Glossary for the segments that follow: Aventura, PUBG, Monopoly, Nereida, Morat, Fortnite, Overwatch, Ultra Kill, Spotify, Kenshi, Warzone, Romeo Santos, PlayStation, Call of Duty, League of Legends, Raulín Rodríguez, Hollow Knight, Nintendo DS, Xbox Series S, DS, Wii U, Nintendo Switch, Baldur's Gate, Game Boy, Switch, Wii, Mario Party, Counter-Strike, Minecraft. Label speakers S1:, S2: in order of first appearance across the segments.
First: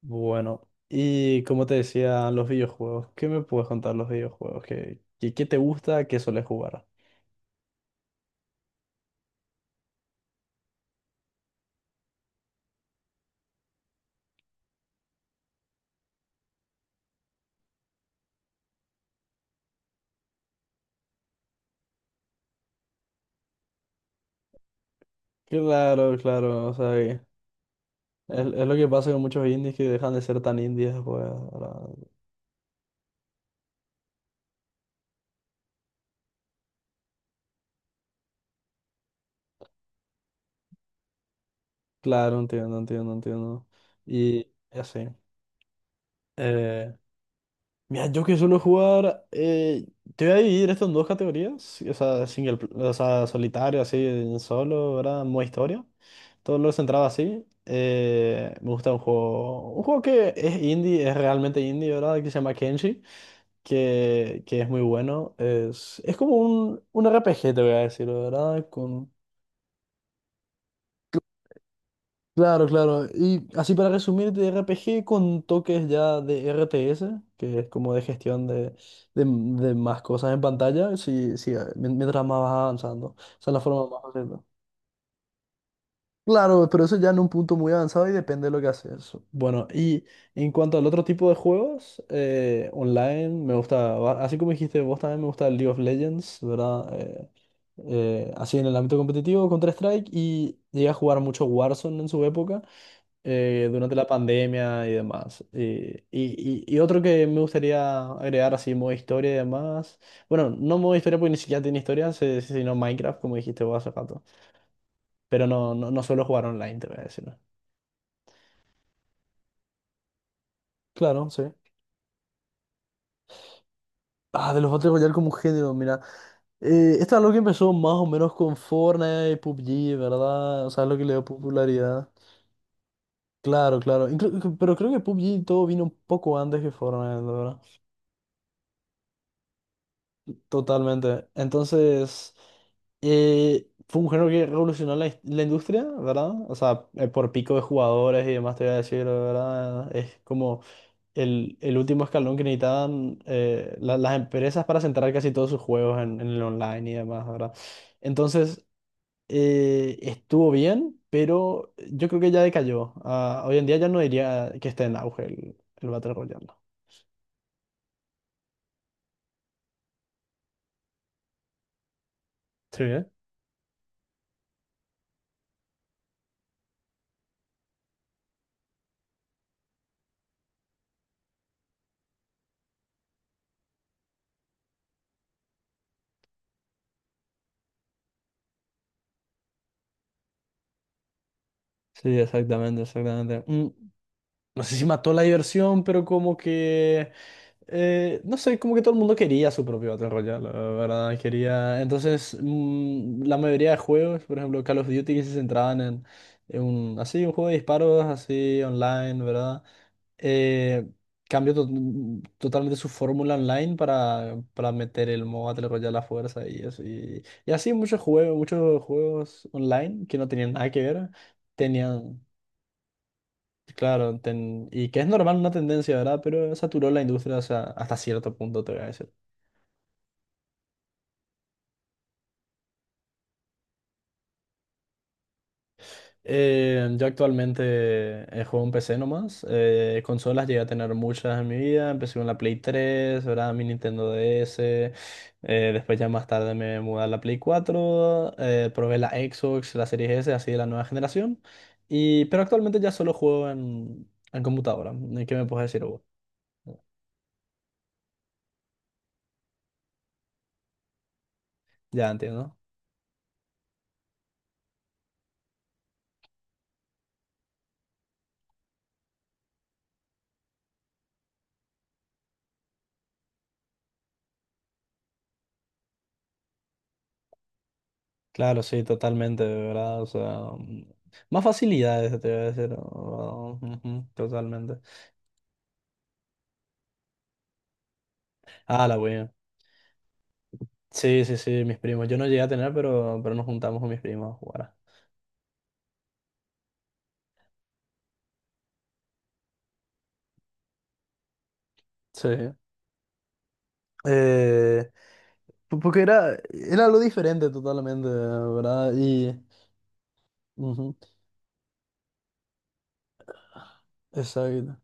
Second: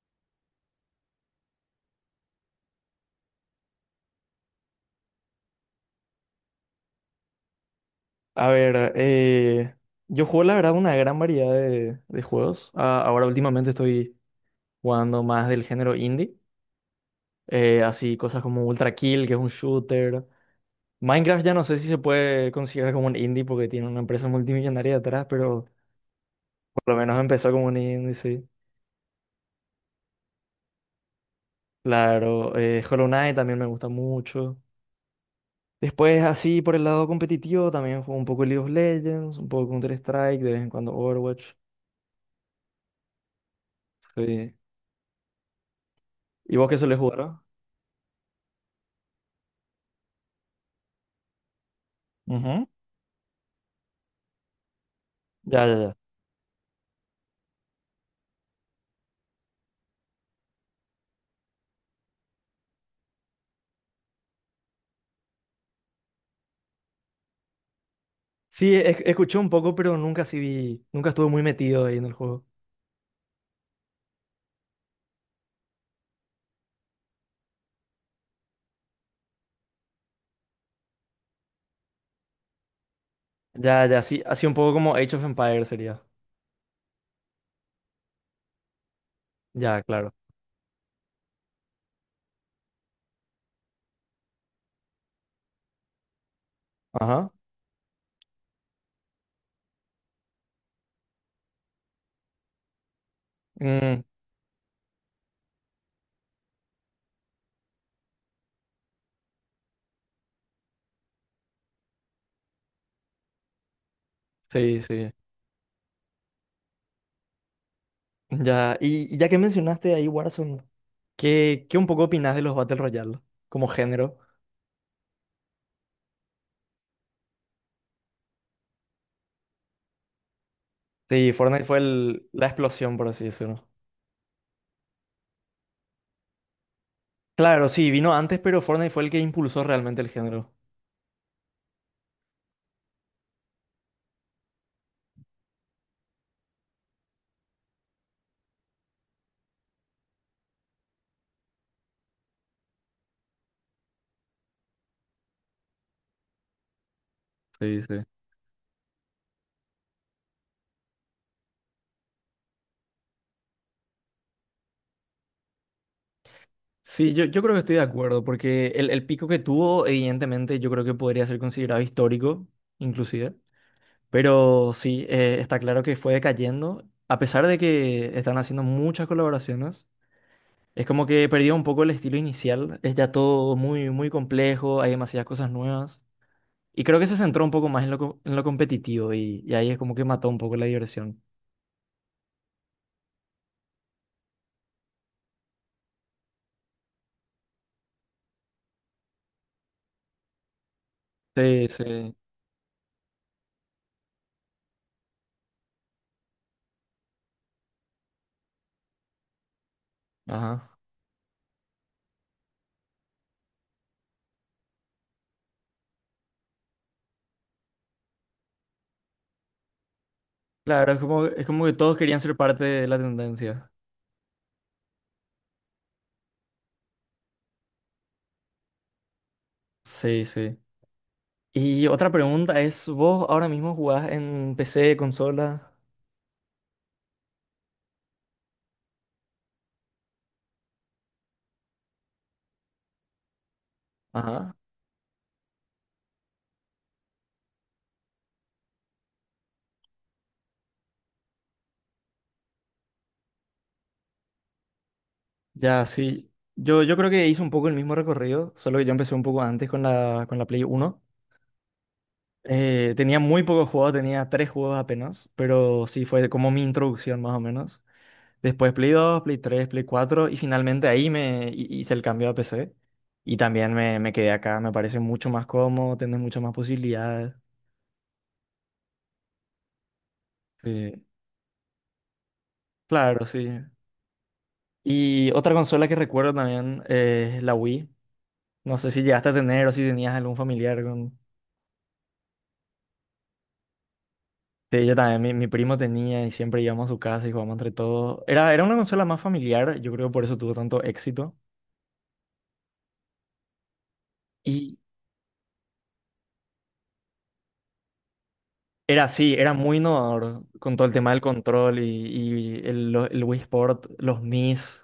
S1: Bueno, y como te decía, los videojuegos. ¿Qué me puedes contar los videojuegos? ¿Qué te gusta? ¿Qué sueles jugar?
S2: A ver, yo juego la verdad una gran variedad de juegos. Ah, ahora últimamente estoy jugando más del género indie, así cosas como Ultra Kill, que es un shooter. Minecraft ya no sé si se puede considerar como un indie porque tiene una empresa multimillonaria detrás, pero
S1: Claro, claro. O sea,
S2: por lo menos
S1: que
S2: empezó como un indie,
S1: es,
S2: sí.
S1: es lo que pasa con muchos indies que dejan de ser tan indies pues ahora.
S2: Claro, Hollow Knight también me gusta mucho. Después, así por el lado competitivo, también juego un poco League of Legends, un poco Counter-Strike, de vez en cuando Overwatch.
S1: Claro, entiendo, entiendo, entiendo. Y
S2: Sí.
S1: y así.
S2: ¿Y vos qué sueles jugar? ¿ah?
S1: Mira, yo que suelo jugar, te voy a dividir esto en dos categorías, sí, o sea, single,
S2: Ujú.
S1: o sea, solitario, así, en solo, ¿verdad? Modo
S2: Ya, ya,
S1: historia.
S2: ya.
S1: Todo lo centrado así. Me gusta un juego que es indie, es realmente indie, ¿verdad? Que se llama Kenshi, que es muy bueno. Es como un RPG, te voy a decir, ¿verdad?
S2: Sí,
S1: Con...
S2: escuché un poco, pero nunca sí vi, nunca estuve muy metido ahí en el juego.
S1: Claro, claro. Y así para resumir, de RPG con toques ya de RTS, que es como de gestión de, de más cosas en pantalla, sí, sí, mientras más vas avanzando. Esa es la forma
S2: Ya,
S1: más
S2: ya, sí,
S1: fácil, ¿no?
S2: así un poco como Age of Empires sería.
S1: Claro, pero eso ya en un punto muy avanzado y depende de lo que haces. Bueno,
S2: Ya,
S1: y
S2: claro.
S1: en cuanto al otro tipo de juegos, online, me gusta, así como dijiste vos también me gusta el League of Legends, ¿verdad?
S2: Ajá.
S1: Así en el ámbito competitivo, Counter-Strike, y llegué a jugar mucho Warzone en su época durante
S2: Mm,
S1: la pandemia y demás. Y otro que me gustaría agregar así, modo historia y demás. Bueno, no modo historia porque ni siquiera tiene historia, sino Minecraft, como dijiste vos hace rato.
S2: sí, sí.
S1: Pero no, no, no suelo jugar online, te voy a decir, ¿no?
S2: Ya, y ya que mencionaste ahí Warzone,
S1: Claro, sí.
S2: ¿qué un poco opinás de los Battle Royale como género?
S1: Ah, de los Battle Royale como género, mira. Esto es algo que empezó más o menos con Fortnite y PUBG, ¿verdad? O sea, es lo que le dio
S2: Sí, Fortnite fue
S1: popularidad.
S2: la explosión, por así decirlo.
S1: Claro, claro. Pero creo que PUBG todo vino un poco antes que Fortnite, ¿verdad?
S2: Claro, sí, vino antes, pero Fortnite fue el que impulsó realmente el género.
S1: Totalmente. Entonces, fue un género que revolucionó la, la industria, ¿verdad? O sea, por pico de jugadores y demás, te voy a decir, ¿verdad? Es como el último escalón que necesitaban las empresas para centrar casi todos sus juegos en el online y demás, ¿verdad?
S2: Sí, sí.
S1: Entonces, estuvo bien, pero yo creo que ya decayó. Ah, hoy en día ya no diría que esté en auge el Battle Royale.
S2: Sí, yo creo que estoy de acuerdo, porque el pico que tuvo, evidentemente, yo creo que podría ser considerado histórico,
S1: Sí, ¿eh?
S2: inclusive. Pero sí, está claro que fue decayendo. A pesar de que están haciendo muchas colaboraciones, es como que perdió un poco el estilo inicial. Es ya todo muy, muy complejo, hay demasiadas cosas nuevas. Y creo que se centró un poco más en en lo competitivo y ahí es como que mató un poco la diversión.
S1: Sí, exactamente, exactamente. No sé si mató la diversión, pero como que... no sé, como que todo el mundo quería su propio Battle Royale, la verdad,
S2: Sí,
S1: quería...
S2: sí.
S1: Entonces, la mayoría de juegos, por ejemplo, Call of Duty, que se centraban en un, así, un juego de disparos, así, online, ¿verdad?
S2: Ajá.
S1: Eh, cambió totalmente su fórmula online para meter el modo Battle Royale a la fuerza y eso. Y así muchos juegos online que no tenían nada que
S2: Claro, es
S1: ver,
S2: como, es como que todos querían
S1: tenían...
S2: ser parte de la tendencia.
S1: Claro, y que es normal una tendencia, ¿verdad? Pero saturó la industria hasta, hasta cierto punto, te voy a decir.
S2: Sí, sí. y otra pregunta es, ¿vos ahora mismo jugás en PC, consola?
S1: Yo actualmente juego en PC nomás. Consolas llegué a tener muchas en mi vida. Empecé con la Play 3, ¿verdad? Mi Nintendo
S2: Ajá.
S1: DS. Después ya más tarde me mudé a la Play 4, probé la Xbox, la Series S, así de la nueva generación. Pero actualmente ya solo juego en computadora. ¿Qué me puedes decir
S2: Ya,
S1: vos?
S2: sí. Yo creo que hice un poco el mismo recorrido, solo que yo empecé un poco antes con la Play 1.
S1: Ya entiendo.
S2: Tenía muy pocos juegos, tenía tres juegos apenas, pero sí fue como mi introducción más o menos. Después Play 2 Play 3 Play 4 y finalmente ahí me hice el cambio a PC. Y también me quedé acá, me parece mucho más cómodo, tienes muchas más posibilidades.
S1: Claro, sí, totalmente, de ¿verdad? O sea,
S2: Sí.
S1: más facilidades, te voy a decir,
S2: Claro, sí.
S1: ¿no? Ujú, totalmente.
S2: Y otra consola que recuerdo también, es la Wii. No
S1: Ah,
S2: sé
S1: la
S2: si
S1: Wii.
S2: llegaste a tener o si tenías algún familiar con...
S1: Sí, sí, sí, mis primos. Yo no llegué a tener, pero nos juntamos con mis primos a jugar.
S2: Sí, yo también, mi primo tenía y siempre íbamos a su casa y jugábamos entre todos. Era una consola más familiar, yo creo que por eso tuvo tanto éxito.
S1: Sí.
S2: Y
S1: Eh, porque era algo diferente totalmente, ¿verdad?
S2: era así,
S1: Y...
S2: era muy innovador con todo el
S1: ujú,
S2: tema del control y el Wii Sport, los
S1: exacto.
S2: Mis,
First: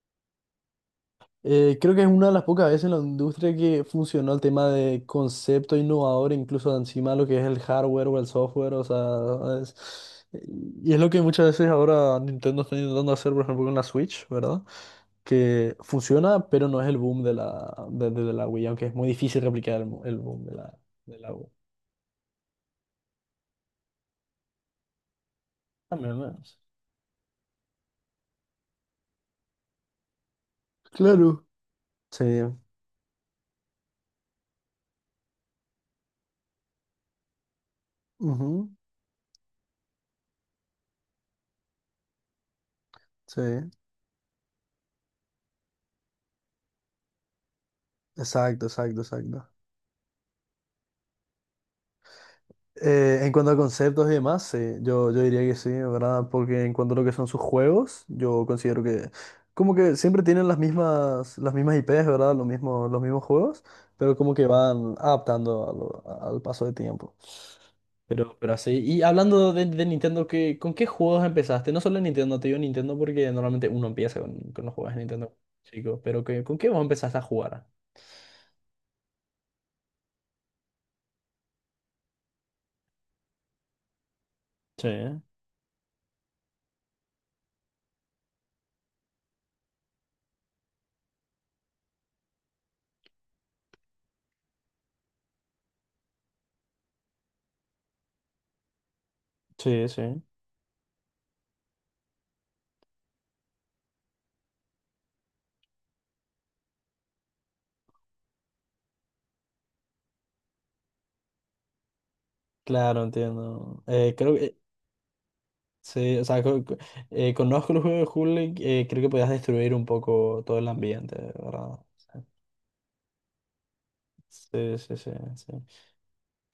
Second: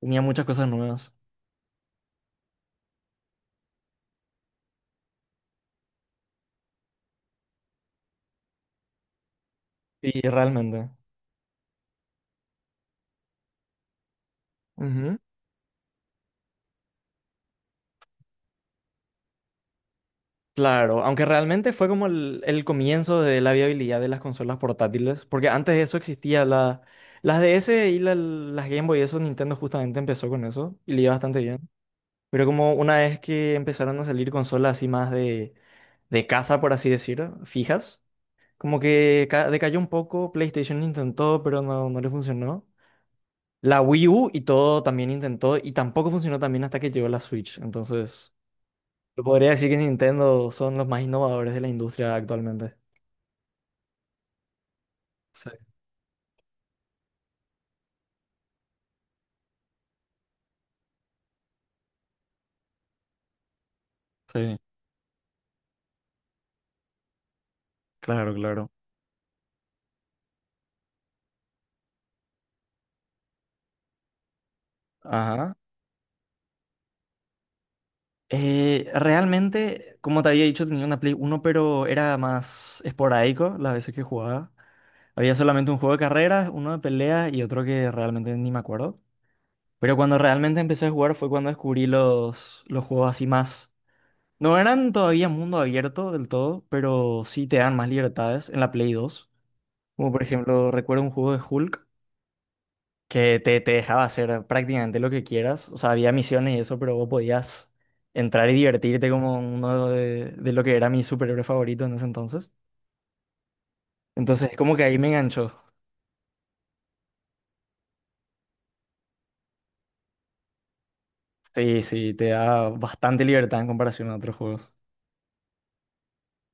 S2: tenía muchas cosas nuevas.
S1: Creo que es una de las pocas veces en la industria que funcionó el tema de concepto innovador, incluso encima lo que es el hardware o el software, o sea,
S2: Y realmente.
S1: y es lo que muchas veces ahora Nintendo está intentando hacer, por ejemplo, con la Switch, ¿verdad?
S2: Ujú.
S1: Que funciona, pero no es el boom de la Wii, aunque es muy difícil replicar el boom de la,
S2: Claro,
S1: de
S2: aunque
S1: la Wii.
S2: realmente fue como el comienzo de la viabilidad de las consolas portátiles, porque antes de eso
S1: También, ¿no?
S2: existía las DS y las Game Boy, eso Nintendo justamente empezó con eso y le iba bastante
S1: Claro.
S2: bien.
S1: Sí,
S2: Pero como una vez que empezaron a salir consolas así más de casa, por así decirlo, fijas,
S1: ujú,
S2: como que decayó un poco, PlayStation intentó, pero no, no le funcionó.
S1: sí,
S2: La Wii U y todo también intentó y tampoco funcionó también hasta que llegó la Switch. Entonces,
S1: exacto, exacto,
S2: yo
S1: exacto.
S2: podría decir que Nintendo son los más innovadores de la industria actualmente.
S1: En cuanto a conceptos y demás, sí, yo diría
S2: Sí,
S1: que sí, ¿verdad? Porque en cuanto a lo que son sus juegos, yo considero que como que siempre tienen las mismas IPs, ¿verdad? Los mismos juegos, pero como que
S2: sí,
S1: van adaptando al paso del tiempo.
S2: claro,
S1: Pero
S2: claro.
S1: así, y hablando de Nintendo, con qué juegos empezaste? No solo en Nintendo, te digo Nintendo porque normalmente uno empieza con los juegos de Nintendo,
S2: Ajá.
S1: chicos, pero ¿con qué vos empezaste a jugar?
S2: Realmente, como te había dicho, tenía una Play 1 pero era más esporádico las veces que jugaba.
S1: Sí,
S2: Había solamente un juego de carreras, uno de peleas y otro que realmente ni me acuerdo. Pero cuando realmente empecé a jugar fue cuando descubrí los juegos así más. No eran todavía mundo abierto del todo, pero sí te dan más libertades en la Play 2.
S1: sí,
S2: Como
S1: sí.
S2: por ejemplo, recuerdo un juego de Hulk que te dejaba hacer prácticamente lo que quieras. O sea, había misiones y eso, pero vos podías entrar y divertirte como uno de lo que era mi superhéroe favorito en ese entonces.
S1: Claro, entiendo. Creo
S2: Entonces,
S1: que,
S2: como que ahí me enganchó.
S1: sí, o sea, conozco el juego de Hulk, creo que podías destruir un poco todo el ambiente, ¿verdad?
S2: Sí, sí, te da bastante libertad en comparación a otros juegos.
S1: Sí, sí, sí, sí, sí.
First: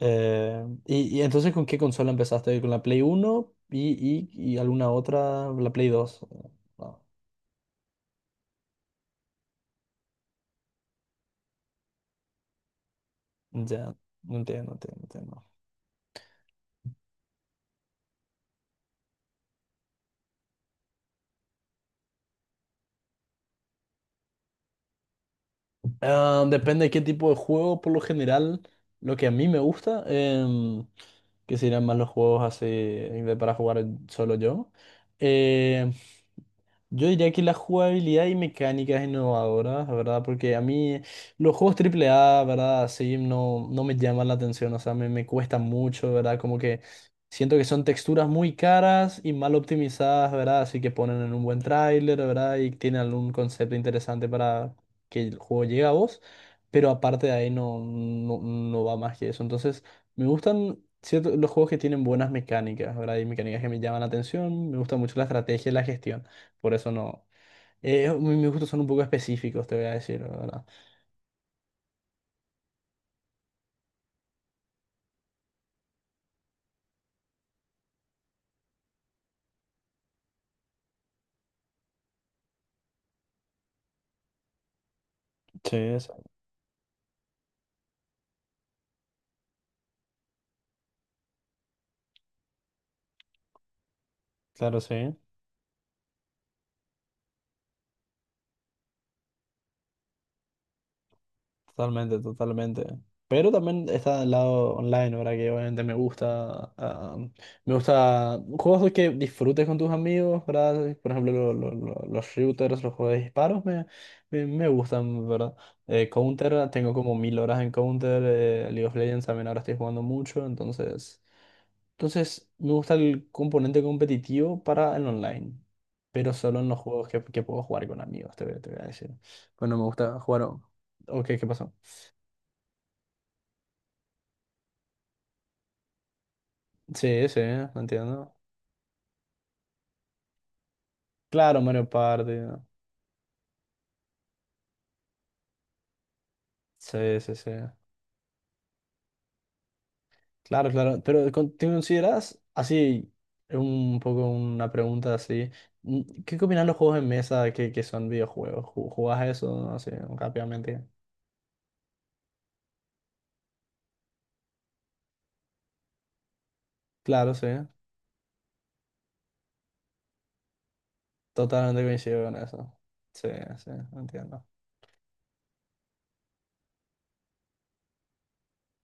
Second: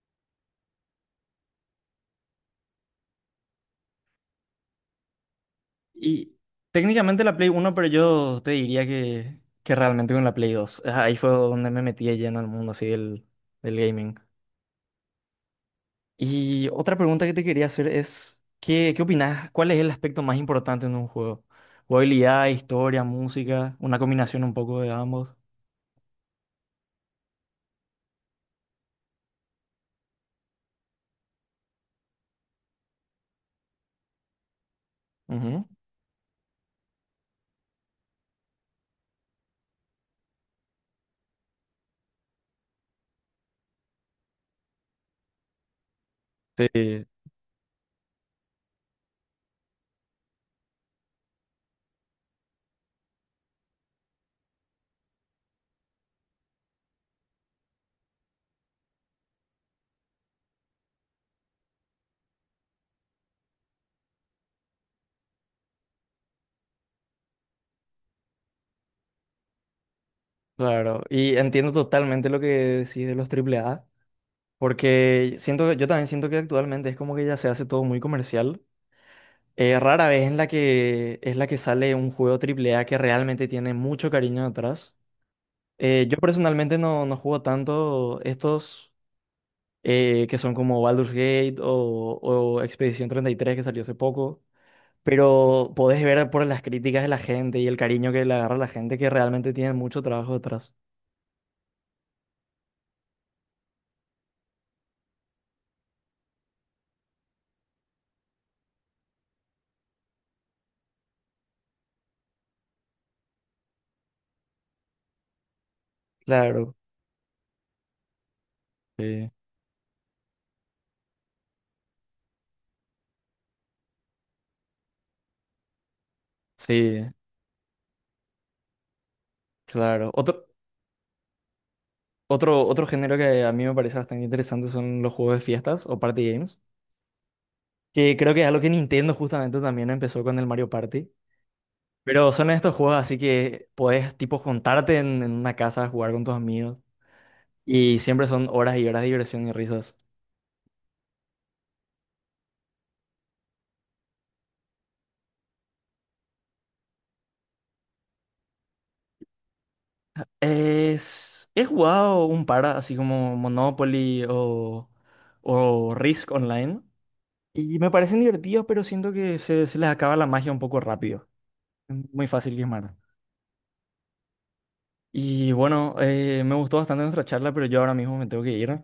S1: Y entonces con qué consola empezaste? ¿Con la Play 1 y alguna otra? ¿La Play 2?
S2: Y
S1: No,
S2: técnicamente la Play Uno, pero yo te diría que realmente con la Play 2, ah, ahí fue donde me metí ya en el mundo así del
S1: ya,
S2: gaming.
S1: no entiendo, entiendo, entiendo.
S2: Y otra pregunta que te quería hacer es, ¿qué, qué opinás? ¿Cuál es el aspecto más importante en un juego? ¿Jugabilidad, historia, música? ¿Una combinación un poco de ambos?
S1: Ah, depende de qué tipo de juego, por lo general, lo que a mí me gusta. Que serían más los juegos así de para jugar solo yo.
S2: Ujú.
S1: Eh, yo diría que la jugabilidad y mecánicas innovadoras, ¿verdad? Porque a mí los juegos triple A, ¿verdad? Sí, no, no me llaman la atención, o sea, me cuesta mucho, ¿verdad? Como que
S2: Sí,
S1: siento que son texturas muy caras y mal optimizadas, ¿verdad? Así que ponen en un buen tráiler, ¿verdad? Y tienen algún concepto interesante para que el juego llegue a vos, pero aparte de ahí no, no, no va más que eso. Entonces, me gustan, cierto, los juegos que tienen buenas mecánicas, ¿verdad? Hay mecánicas que me llaman la atención, me gusta mucho la estrategia y la gestión, por eso no. Mis gustos son un poco específicos, te voy a decir, ¿verdad?
S2: claro. Y entiendo totalmente lo que decís de los triple A. Porque siento que, yo también siento que actualmente es como que ya se hace todo muy comercial. Rara vez en la que es la que sale un juego triple A que realmente tiene mucho cariño detrás.
S1: Sí,
S2: Yo personalmente no, no juego tanto estos, que son como Baldur's Gate o Expedición 33, que salió hace poco.
S1: claro, sí.
S2: Pero podés ver por las críticas de la gente y el cariño que le agarra la gente que realmente tiene mucho trabajo detrás.
S1: Totalmente, totalmente. Pero también está el lado online, ¿verdad? Que obviamente me gusta. Me gusta juegos que disfrutes con tus amigos, ¿verdad? Por ejemplo, los shooters, los juegos de disparos me gustan, ¿verdad? Counter,
S2: Claro.
S1: tengo como 1000 horas en Counter. League of Legends
S2: Sí,
S1: también ahora estoy jugando mucho. Entonces, entonces me gusta el componente competitivo para el online. Pero solo en los juegos
S2: sí,
S1: que puedo jugar con amigos, te voy a decir. Bueno, me
S2: claro.
S1: gusta jugar.
S2: Otro,
S1: Ok, ¿qué pasó?
S2: Otro, otro género que a mí me parece bastante interesante son los juegos de fiestas o party games,
S1: Sí, sí,
S2: que creo
S1: entiendo.
S2: que es algo que Nintendo justamente también empezó con el Mario Party.
S1: Claro, Mario Party,
S2: Pero son
S1: ¿no?
S2: estos juegos así que podés tipo juntarte en una casa a jugar con tus amigos
S1: Sí, sí, sí.
S2: y siempre son horas y horas de diversión y risas.
S1: Claro, claro. Pero ¿te consideras así, un poco una pregunta así? ¿Qué opinan los juegos de mesa que son videojuegos? ¿Jugás eso no? Así rápidamente?
S2: He jugado un par así como Monopoly o Risk Online
S1: Claro, sí.
S2: y me parecen divertidos, pero siento que se les acaba la magia un poco rápido.
S1: Totalmente
S2: Es
S1: coincido
S2: muy
S1: con
S2: fácil
S1: eso.
S2: quemar.
S1: Sí, sí, entiendo.
S2: Y bueno, me gustó bastante nuestra charla, pero yo ahora mismo me tengo que ir.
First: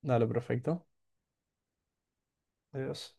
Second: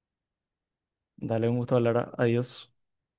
S1: Dale, perfecto.
S2: Dale, un gusto hablar. Adiós.
S1: Adiós.